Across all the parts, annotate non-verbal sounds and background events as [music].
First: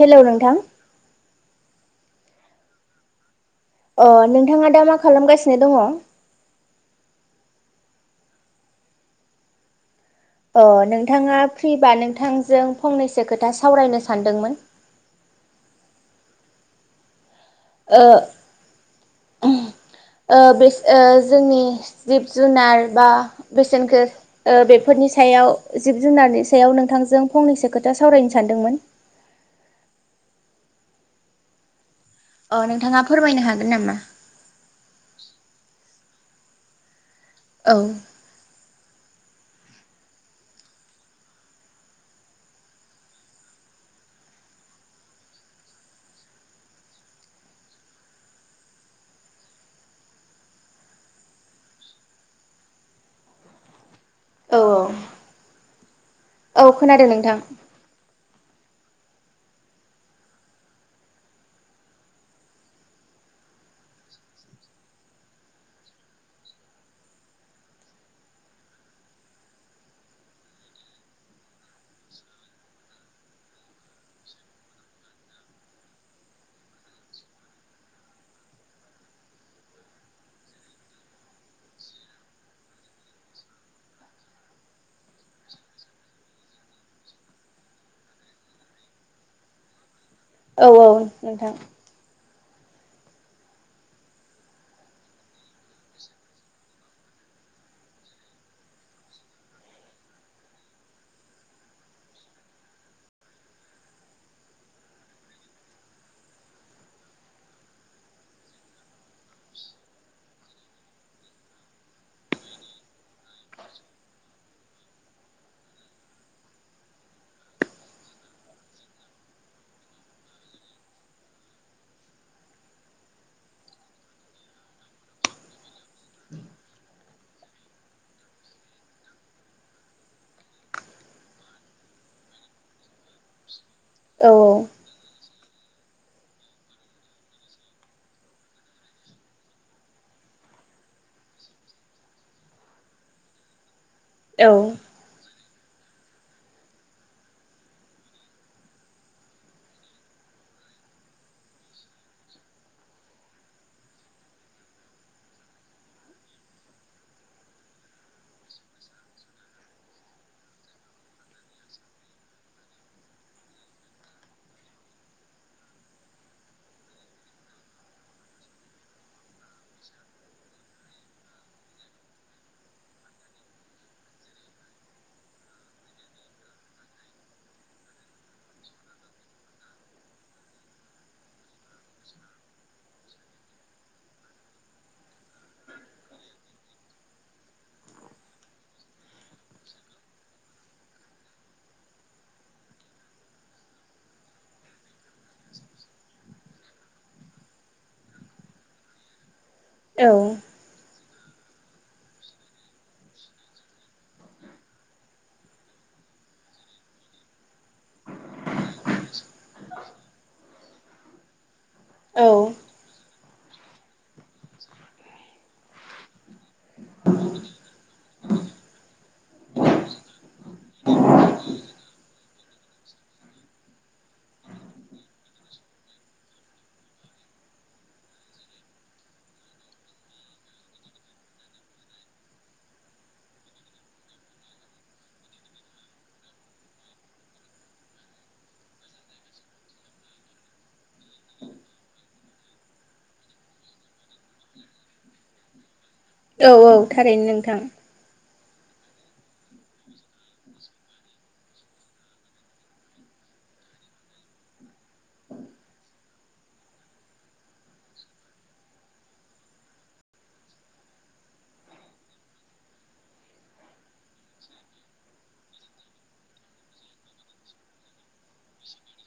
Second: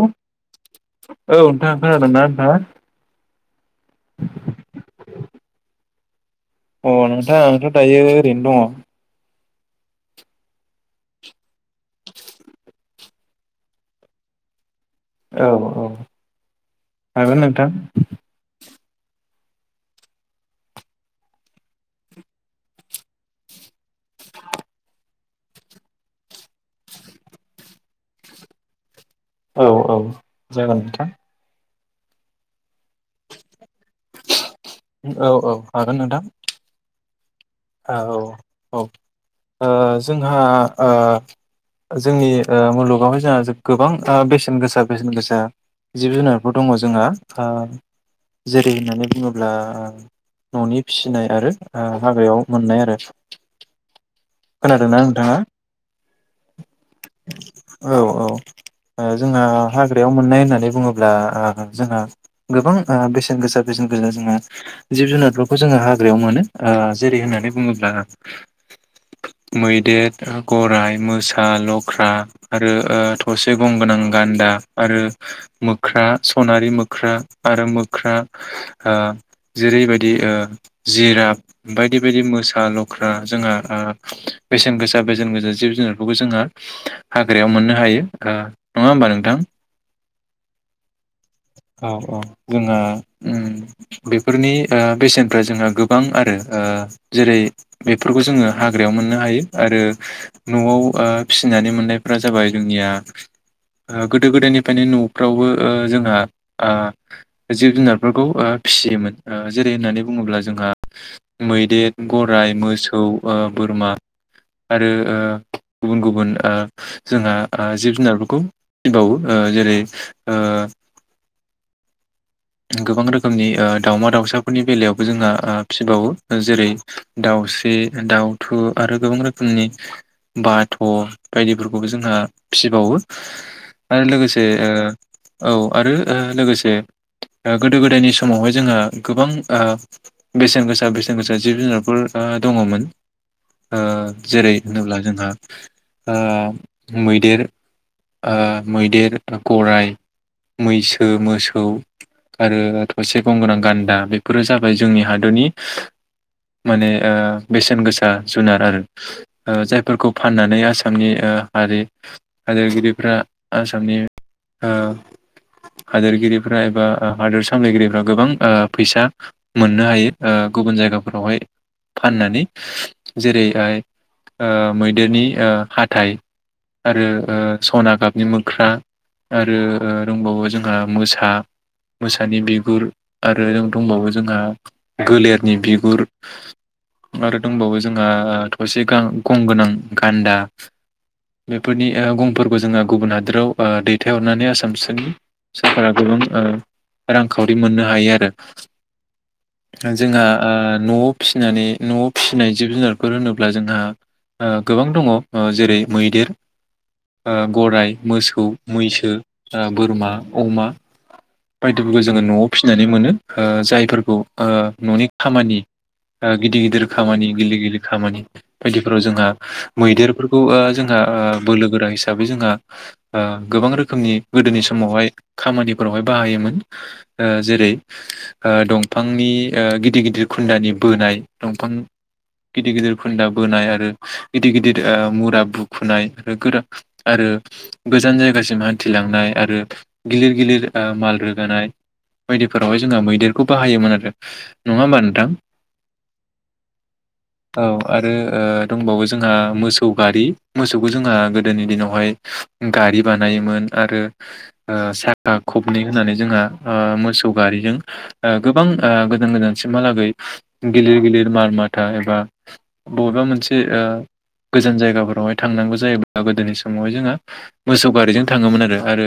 Hello नोंथां। औ नोंथां खोनादोंना नोंथाङा? अ नोंथाङा दा मा खालामगासिनो दङ? अ नोंथां आंथ' दायो ओरैनो दङ। ओ-नोंथाङा फ्रिबा नोंथांजों फंनैसो खोथा सावरायनो सानदोंमोन। औ औ हागोन नों। ओ। उमह ओ-बे ओ-जोंनि जिब जुनार बा बेसेनखो बेफोरनि सायाव जिब जुनारनि सायाव नोंथांजों फंनैसो खोथा सावरायनो सानदोंमोन। औ औ जागोन नोंथां। अ नोंथाङा फोरमायनो हागोन नामा। औ औ हागोन नोंथां। आ औ औ। ओ-जोंहा-ओ जोंनि ओ-मुलुगावहाय जोंहा गोबां ओ-बेसेन गोसा बेसेन गोसा जिब जुनारफोर दङ जोंहा ओ जेरै होननानै बुङोब्ला ओ ननि फिसिनाय आरो ओ हाग्रायाव। मोननाय आरो। औ खोनादोंना नोंथाङा। औ खोनादों नोंथां। औ औ ओ जोंहा हाग्रायाव मोननाय होननानै बुङोब्ला-ओ जोंहा गोबां ओ बेसेन गोसा बेसेन गोसा जोंहा जिब जुनारफोरखौ जोङो हाग्रायाव मोनो ओ जेरै होनो। होननानै बुङोब्ला मैदेर गराइ मोसा लख्रा आरो ओ-थसे गंगोनां गान्दा आरो मोख्रा सनारि मोख्रा आरो मोख्रा ओ जेरैबायदि ओ जिरा बायदि। बिदि मोसा लख्रा जोंहा ओ बेसेन गोसा बेसेन गोजा जिब जुनारफोरखौ जोंङो हाग्रायाव मोननो हायो-ओ नङा होमबा नोंथां। औ औ नोंथां औ औ जोंहा ओम बेफोरनि ओ-बेसेनफ्रा जोंहा गोबां आरो ओ जेरै बेफोरखौ जोङो हाग्रायाव मोननो हायो आरो नआव-ओ फिसिनानै मोननायफोरा जाबाय जोंनिया ओ- गोदो-गोदायनिफ्रायनो नफ्रावबो-ओ जोंहा ओ जिब-जुनारफोरखौ फिसियोमोन जेरै होननानै बुङोब्ला जोंहा मैदेर। गराय मोसौ ओ-बोरमा आरो-ओ गुबुन गुबुन-ओ जोंहा-ओ जिब जुनारफोरखौ फिबावो ओ जेरै ओ गोबां रोखोमनि-ओ दाावमा दाउसाफोरनि बेलायावबो जोंना-ओ फिसिबावो जेरै दाउस्रि दाउथु आरो गोबां रोखोमनि बाथ बायदिफोरखौबो जोंहा फिसिबावो। आरो औ लोगोसे ओ औ आरो लोगोसे। ओ-गोदो गोदायनि समावहाय जोंहा गोबां-ओ बेसेन गोसा बेसेन गोसा जिब जुनारफोर ओ-दङमोन। औ ओ-जेरै होनोब्ला जोंहा। ओ मैदेर ओ-मैदेर गराय मैसो मोसौ आरो थसे गं गोनां गान्दा बेफोरो जाबाय जोंनि हादरनि माने ओ- बेसेन गोसा जुनार आरो ओ-जायफोरखौ फाननानै आसामनि-ओ हारि हादोरगिरिफ्रा आसामनि ओ हादोरगिरिफ्रा। बा हादोर सामलायगिरिफ्रा गोबां ओ-फैसा। मोननो हायो ओ-गुबुन जायगाखौ। फोरावहाय फाननानै जेरैहाय‌ ओ-मैदेरनि हाथाइ आरो सना गाबनि मोख्रा आरो दंबावो जोंहा मोसा। मोसानि बिगुर। आरो दंबावो जोंहा गोलेरनि बिगुर आरो दंबावो जोंहा थसे गां-गं- गोनां गान्दा बेफोरनि ओ गंफोरखौ जोंहा गुबुन हादोराव ओ दैथायहरनानै आसामसि। सोरकारा गोबां। रांखावरि मोननो हायो आरो। औ जोंहा ओ न फिसिनानै नआव फिसिनाय जिब-जुनारफोर होनोब्ला जोंहा-ओ गोबां दङ ओ-जेरै मैदेर ओ-गराय मोसौ मैसो ओ-बोरमा अमा। बायथफोरखौ जोङो औ नआव फिनानै मोनो। ओ-जायफोरखौ ओ-ननि खामानि ओ-गिदिर-गिदिर खामानि गिलिर-गिलिर खामानि बायदिफोराव जोंहा मैदेरफोरखौ ओ-जोंहा ओ-बोलो गोरा हिसाबै जोंहा ओ गोबां रोखोमनि गोदोनि समावहाय खामानिफोरावहाय। बाहायोमोन ओ जेरै ओ-दंफांनि ओ-गिदिर-गिदिर खुन्दानि बोनाय दंफां गिदिर गिदिर खुन्दा बोनाय आरो गिदिर गिदिर ओ-मुरा बुखुनाय आरो गोदान आरो गोजान जायगासिम हान्थिलांनाय आरो गिलिर-गिलिर ओ माल रोगानाय बायदिफोरावहाय जोंहा मैदेरखौ बाहायोमोन आरो। नङा होमबा नोंथां औ औ थारैनो नोंथां। औ आरो ओ दंबावो जोंहा मोसौ गारि मोसौखौ जोंहा गोदोनि दिनावहाय गारि बानायोमोन आरो ओ साखा खबनै होननानै जोंहा ओ मोसौ गारिजों ओ गोबां ओ गोजान गोजानसिमहालागै गिलिर गिलिर माल माथा एबा बबेबा मोनसे ओ गोजान जायगाफोरावहाय थांनांगौ जायोबा गोदोनि समावहाय जोंहा मोसौ गारिजों थाङोमोन आरो आरो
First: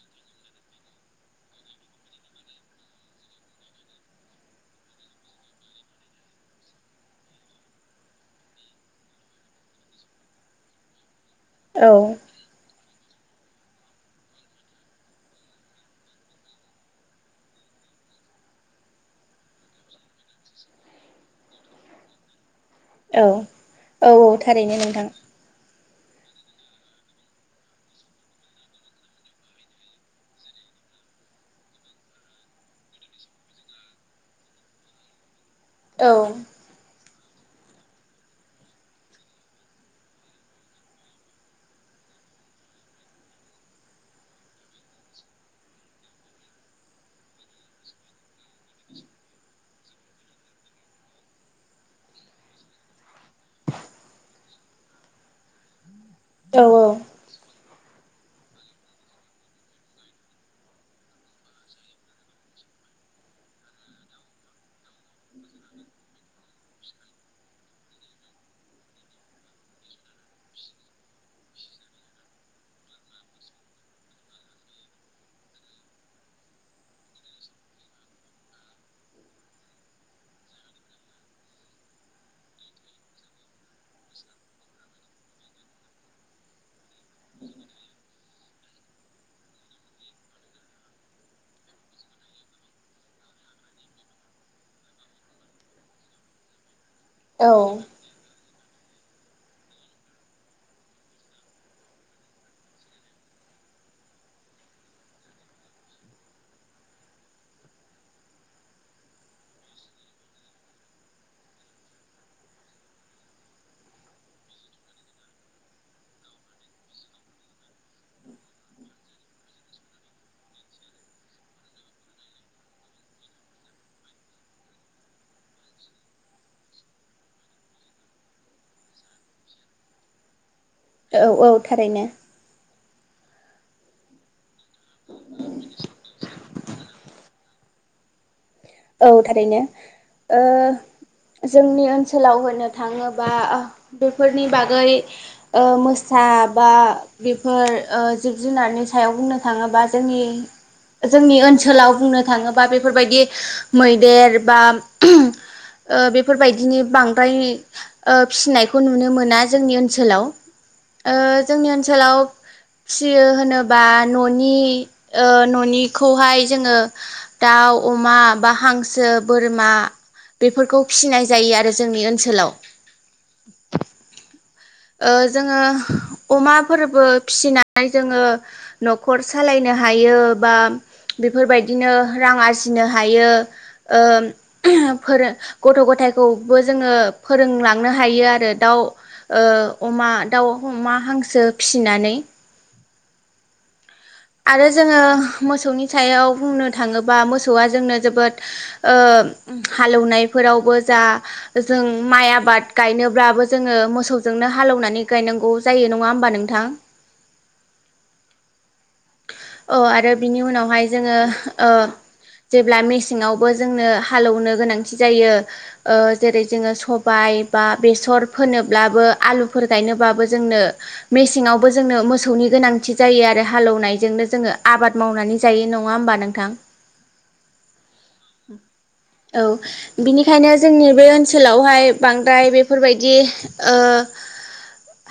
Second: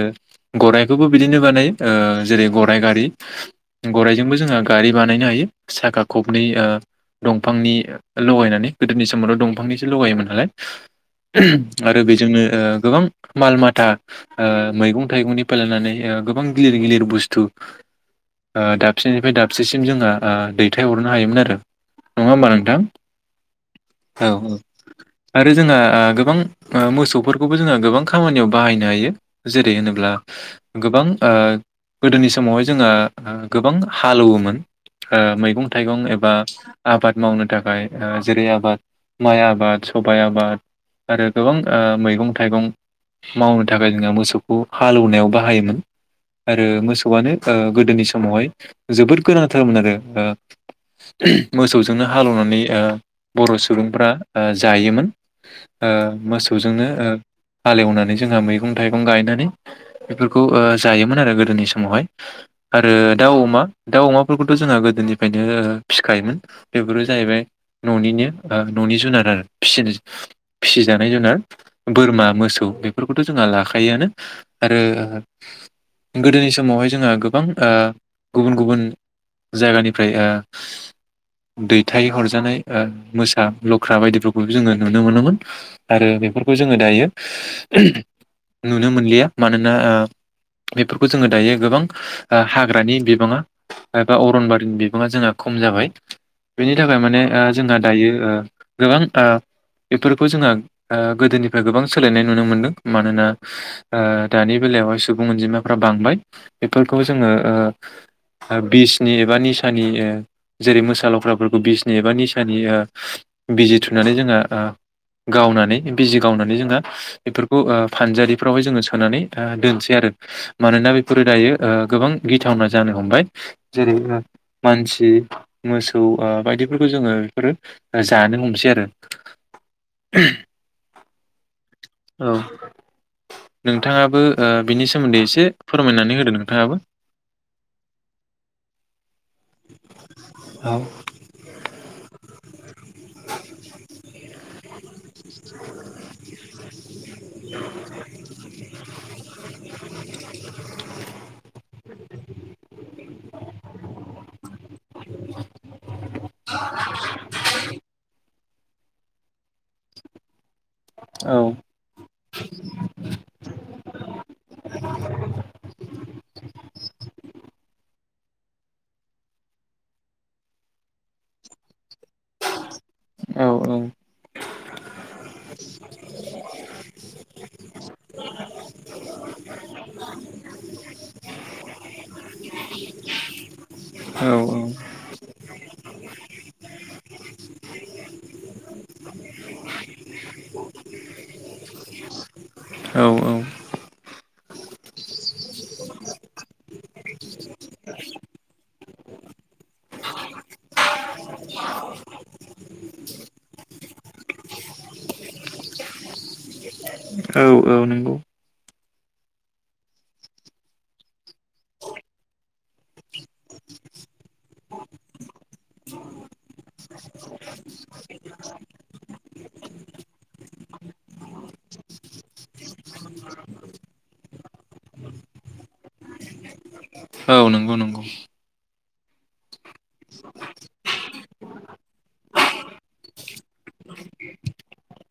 गराइखौबो बिदिनो बानायो ओ जेरै गराइ गारि गराइजोंबो जोंहा गारि बानायनो हायो साखा खबनै ओ दंफांनि लगायनानै गोदोनि समावथ' दंफांनिसो लगायोमोन नालाय आरो औ बेजोंनो ओ गोबां माल माथा ओ मैगं थाइगंनिफ्राय लानानै ओ गोबां गिलिर गिलिर बुस्थु ओ दाबसेनिफ्राय दाबसेसिम जोंहा ओ दैथायहरनो हायोमोन आरो नङा होमबा नोंथां। औ औ औ थारैनो नोंथां आरो जोंहा ओ गोबां मोसौफोरखौबो जोङो गोबां खामानियाव बाहायनो हायो जेरै होनोब्ला गोबां ओ गोदोनि समावहाय जोंहा ओ गोबां हालौवोमोन ओ मैगं थाइगं औ एबा आबाद मावनो थाखाय ओ जेरै आबाद माइ आबाद सबाय आबाद आरो गोबां मैगं थाइगं मावनो थाखाय जों मोसौखौ हालौवनायाव बाहाय बाहायोमोन आरो मोसौआनो ओ गोदोनि समावहाय जोबोद गोनांथारमोन आरो ओ मोसौजोंनो हालेवनानै ओ बर' सुबुंफ्रा ओ जायोमोन। ओ मोसौजोंनो ओ औ हालेवनानै जोंहा मैगं थाइगं गायनानै बेफोरखौ ओ जायोमोन आरो गोदोनि समावहाय आरो दाउ अमा दाउ अमाफोरखौथ' जोंहा गोदोनिफ्रायनो फिखायोमोन बेफोरो जाहैबाय न'निनो ओ न'नि जुनार आरो फिनो फिसिजानाय जुनार बोरमा मोसौ बेफोरखौथ' जोंहा लाखायोआनो। आरो गोदोनि समावहाय जोंहा गोबां ओ गुबुन गुबुन जायगानिफ्राय ओ दैथायहरजानाय ओ मोसा लख्रा बायदिफोरखौबो जोङो नुनो मोनोमोन आरो बेफोरखौ जोङो दायो नुनो मोनलिया मानोना ओ बेफोरखौ जोङो दायो ओ गोबां हाग्रानि बिबाङा एबा अरनबारिनि बिबाङा जोंहा खम जाबाय बेनि थाखाय माने ओ औ जोंहा दायो ओ गोबां ओ बेफोरखौ जोंहा ओ गोदोनिफ्राय गोबां सोलायनाय नुनो मोनदों मानोना ओ दानि बेलायावहाय सुबुं अनजिमाफ्रा बांबाय बेफोरखौजोङो ओ बिसनि एबा निसानि ओ जेरै मोसा ल'क्राफोरखौ बिसनि एबा निसानि ओ बिजि थुनानै जोंहा ओ गावनानै बिजि गावनानै जोङो बेफोरखौ ओ फानजारिफ्रावहाय जोङो सोनानै दोनसै आरो मानोना बेफोरो दायो ओ गोबां गिथावना जानो हमबाय जेरै ओ मानसि मोसौ ओ बायदि बेफोरखौ जोङो बेफोरो जानो हमसै आरो। औ औ थारैनो नोंथाङा ओ बिनि सोन्दै एसे फोरमायनानै होदों नोंथाङाबो। औ थारैनो ओ औ जोंनि ओनसोलाव होन थाङोबा बेफोरनि बा गै ओ मोसा बा बेफोर ओ जिब जुनारनि सायाव बुंनो थाङोबा जोंनि जोंनि ओनसोलाव बुंनो थाङोबा बेफोरबायदि मैदेर बा ओ बेफोरबायदिनि बांद्राय ओ फिसिनायखौ नुनो मोना जोंनि ओनसोलाव। ओ औ जोंनि ओनसोलाव फियो होनोबा न'नि ओ न'निखौहाय जोङो दाउ मा बा हांसो बोरमा बेफोरखौ फिसिनाय जायो आरो जोंनि ओनसोलाव सोलाव औ ओ जोङो अमाफोरबो फिसिनानै जोङो न'खर सालायनो हायो बा बेफोरबायदिनो रां आरजिनो हायो। ओ औ फोर गथ' गथखौबो जों [unintelligible] फोरोंलांनो हायो आरो दाउ ओ अमा दाउ अमा हांसो फिसिनानै। औ औ आरो जोङो मोसौनि सायाव बुंनो थाङोबा मोसौआ जोंनो जोबोद ओ हालौवनायफोरावबो जा जों माइ आबाद गायनोब्लाबो जोङो मोसौजोंनो हालौवनानै गायनांगौ जायो नङा होमबा नोंथां? औ औ नों औ आरो बिनि उनावहाय जोङो ओ जेब्ला मेसेङआवबो जोंनो हालेवनो गोनांथि जायो ओ जेरै जोङो सबाय बा बेसर फोनोब्लाबो आलुफोर गायनोबबो जोंनो मेसेंआवबो जोंनो मोसौनि गोनांथि जायो आरो हालौनाय जोंनो जोङो आबाद मावनानै जायो नङा होमबा नोंथां? औ नंगौ नों औ बिनिखायनो जोंनि बे ओनसोलावहाय बांद्राय बेफोरबायदि ओ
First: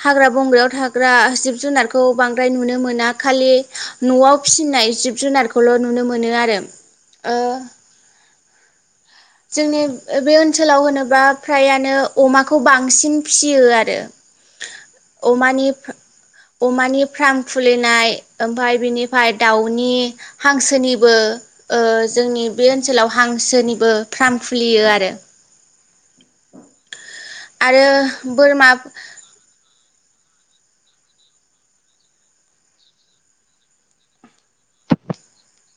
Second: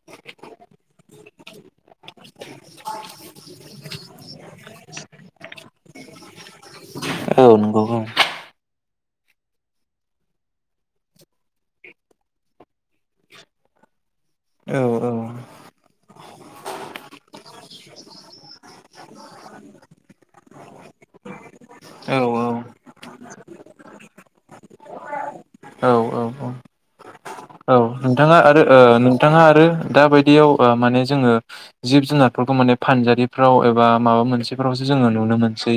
हाग्रा बंग्रायाव थाग्रा जिब जुनारखौ बांद्राय नुनो मोना खालि न'आव फिसिनाय जिब जुनारखौल' नुनो मोनो आरो ओ औ नंगौ औ जोंनि बे ओनसोलाव होनोबा फ्रायानो अमाखौ बांसिन फिसियो आरो औ औ अमानि अमानि फ्राम खुलिनाय ओमफाय बिनिफाय दाउनि हांसोनिबो ओ जोंनि बे ओनसोलाव हांसोनिबो फ्राम खुलियो आरो औ औ आरो नोंथाङा आरो बोरमा ओ नोंथाङा आरो दा बायदियाव ओ माने जोङो जिब जुनारफोरखौ माने फानजारिफ्राव एबा माबा मोनसेफोरावसो जोङो नुनो मोनसै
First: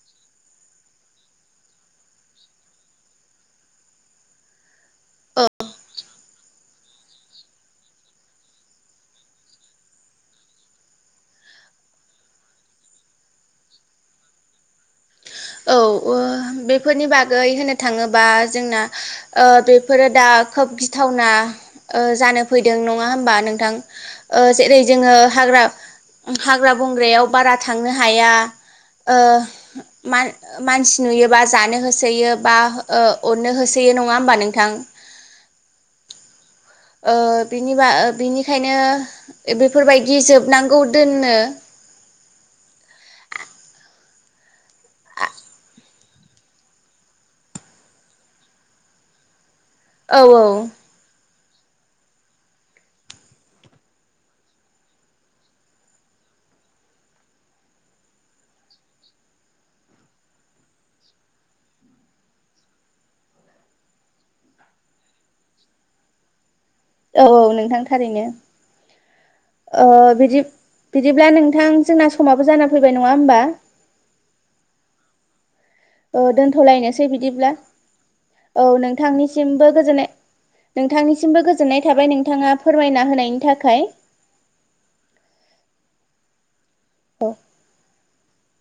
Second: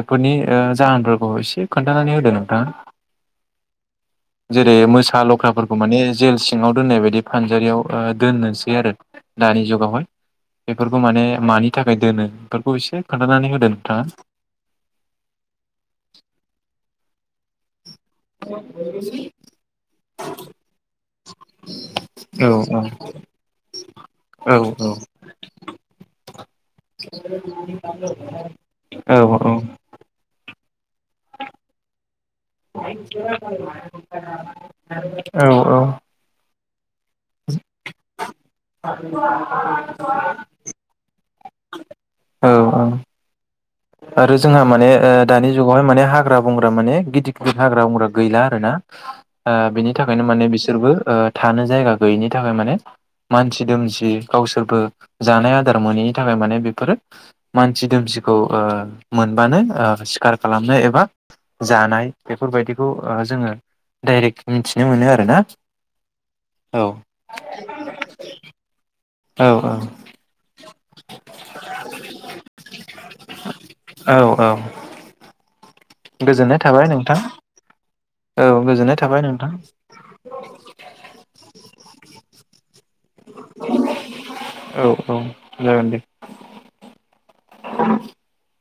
बेफोरनि ओ जाहोनफोरखौ एसे खोन्थानानै होदो नोंथाङा। जेरै मो सा लख्राफोरखौ माने जेल सिङाव दोननाय बायदि फानजारियाव ओ दोननोसै आरो दानि जुगावहाय बेफोरखौ माने मानि थाखाय दोनो बेफोरखौ एसे खोन्थानानै होदो नोंथाङा। औ ओ बेफोरनि बागै होननो थाङोबा जोंना ओ बे फोरो दा खोब गिथावना ओ जानो औ फैदों औ नङा होमबा नोंथां ओ औ जेरै जोङो हाग्रा हाग्रा बंग्रायाव बारा थांनो हाया ओ औ मानसि नुयोबा जानो होसोयो। बा ओ अरनो होसोयो नङा होमबा नोंथां [inaudible] औ औ ओ बिनि बा ओ बिनि खायनो बेफोरबायदि जोबनांगौ दोनो औ आरो जोंहा माने ओ दानि जुगावहाय माने हाग्रा बंग्रा माने गिदिर गिदिर हाग्रा बंग्रा गैला आरो ना ओ बिनि औ थाखायनो औ माने बिसोरबो ओ थानो जायगा गैयिनि थाखाय माने मानसि दोमसि गावसोरबो जानाय आदार मोनैनि थाखाय माने बेफोरो मानसि दोमसिखौ ओ मोनबानो सिखार खालामनाय एबा जानाय बेफोरबायदिखौ जोङो डाइरेक्ट मिथिनो मोनो आरोना। औ औ नोंथां थारैनो। औ ओ बिदि बिदिब्ला नोंथां जोंना समाबो जाना फैबाय नङा होमबा? औ औ। औ गोजोननाय थाबाय दोनथ'लायनोसै नोंथां बिदिब्ला औ गोजोननाय थाबाय नोंथां नोंथांनिसिमबो गोजोननाय नोंथांनिसिमबो गोजोननाय थाबाय नोंथाङा फोरमायना होनायनि थाखाय। औ औ [unintelligible] औ [unintelligible]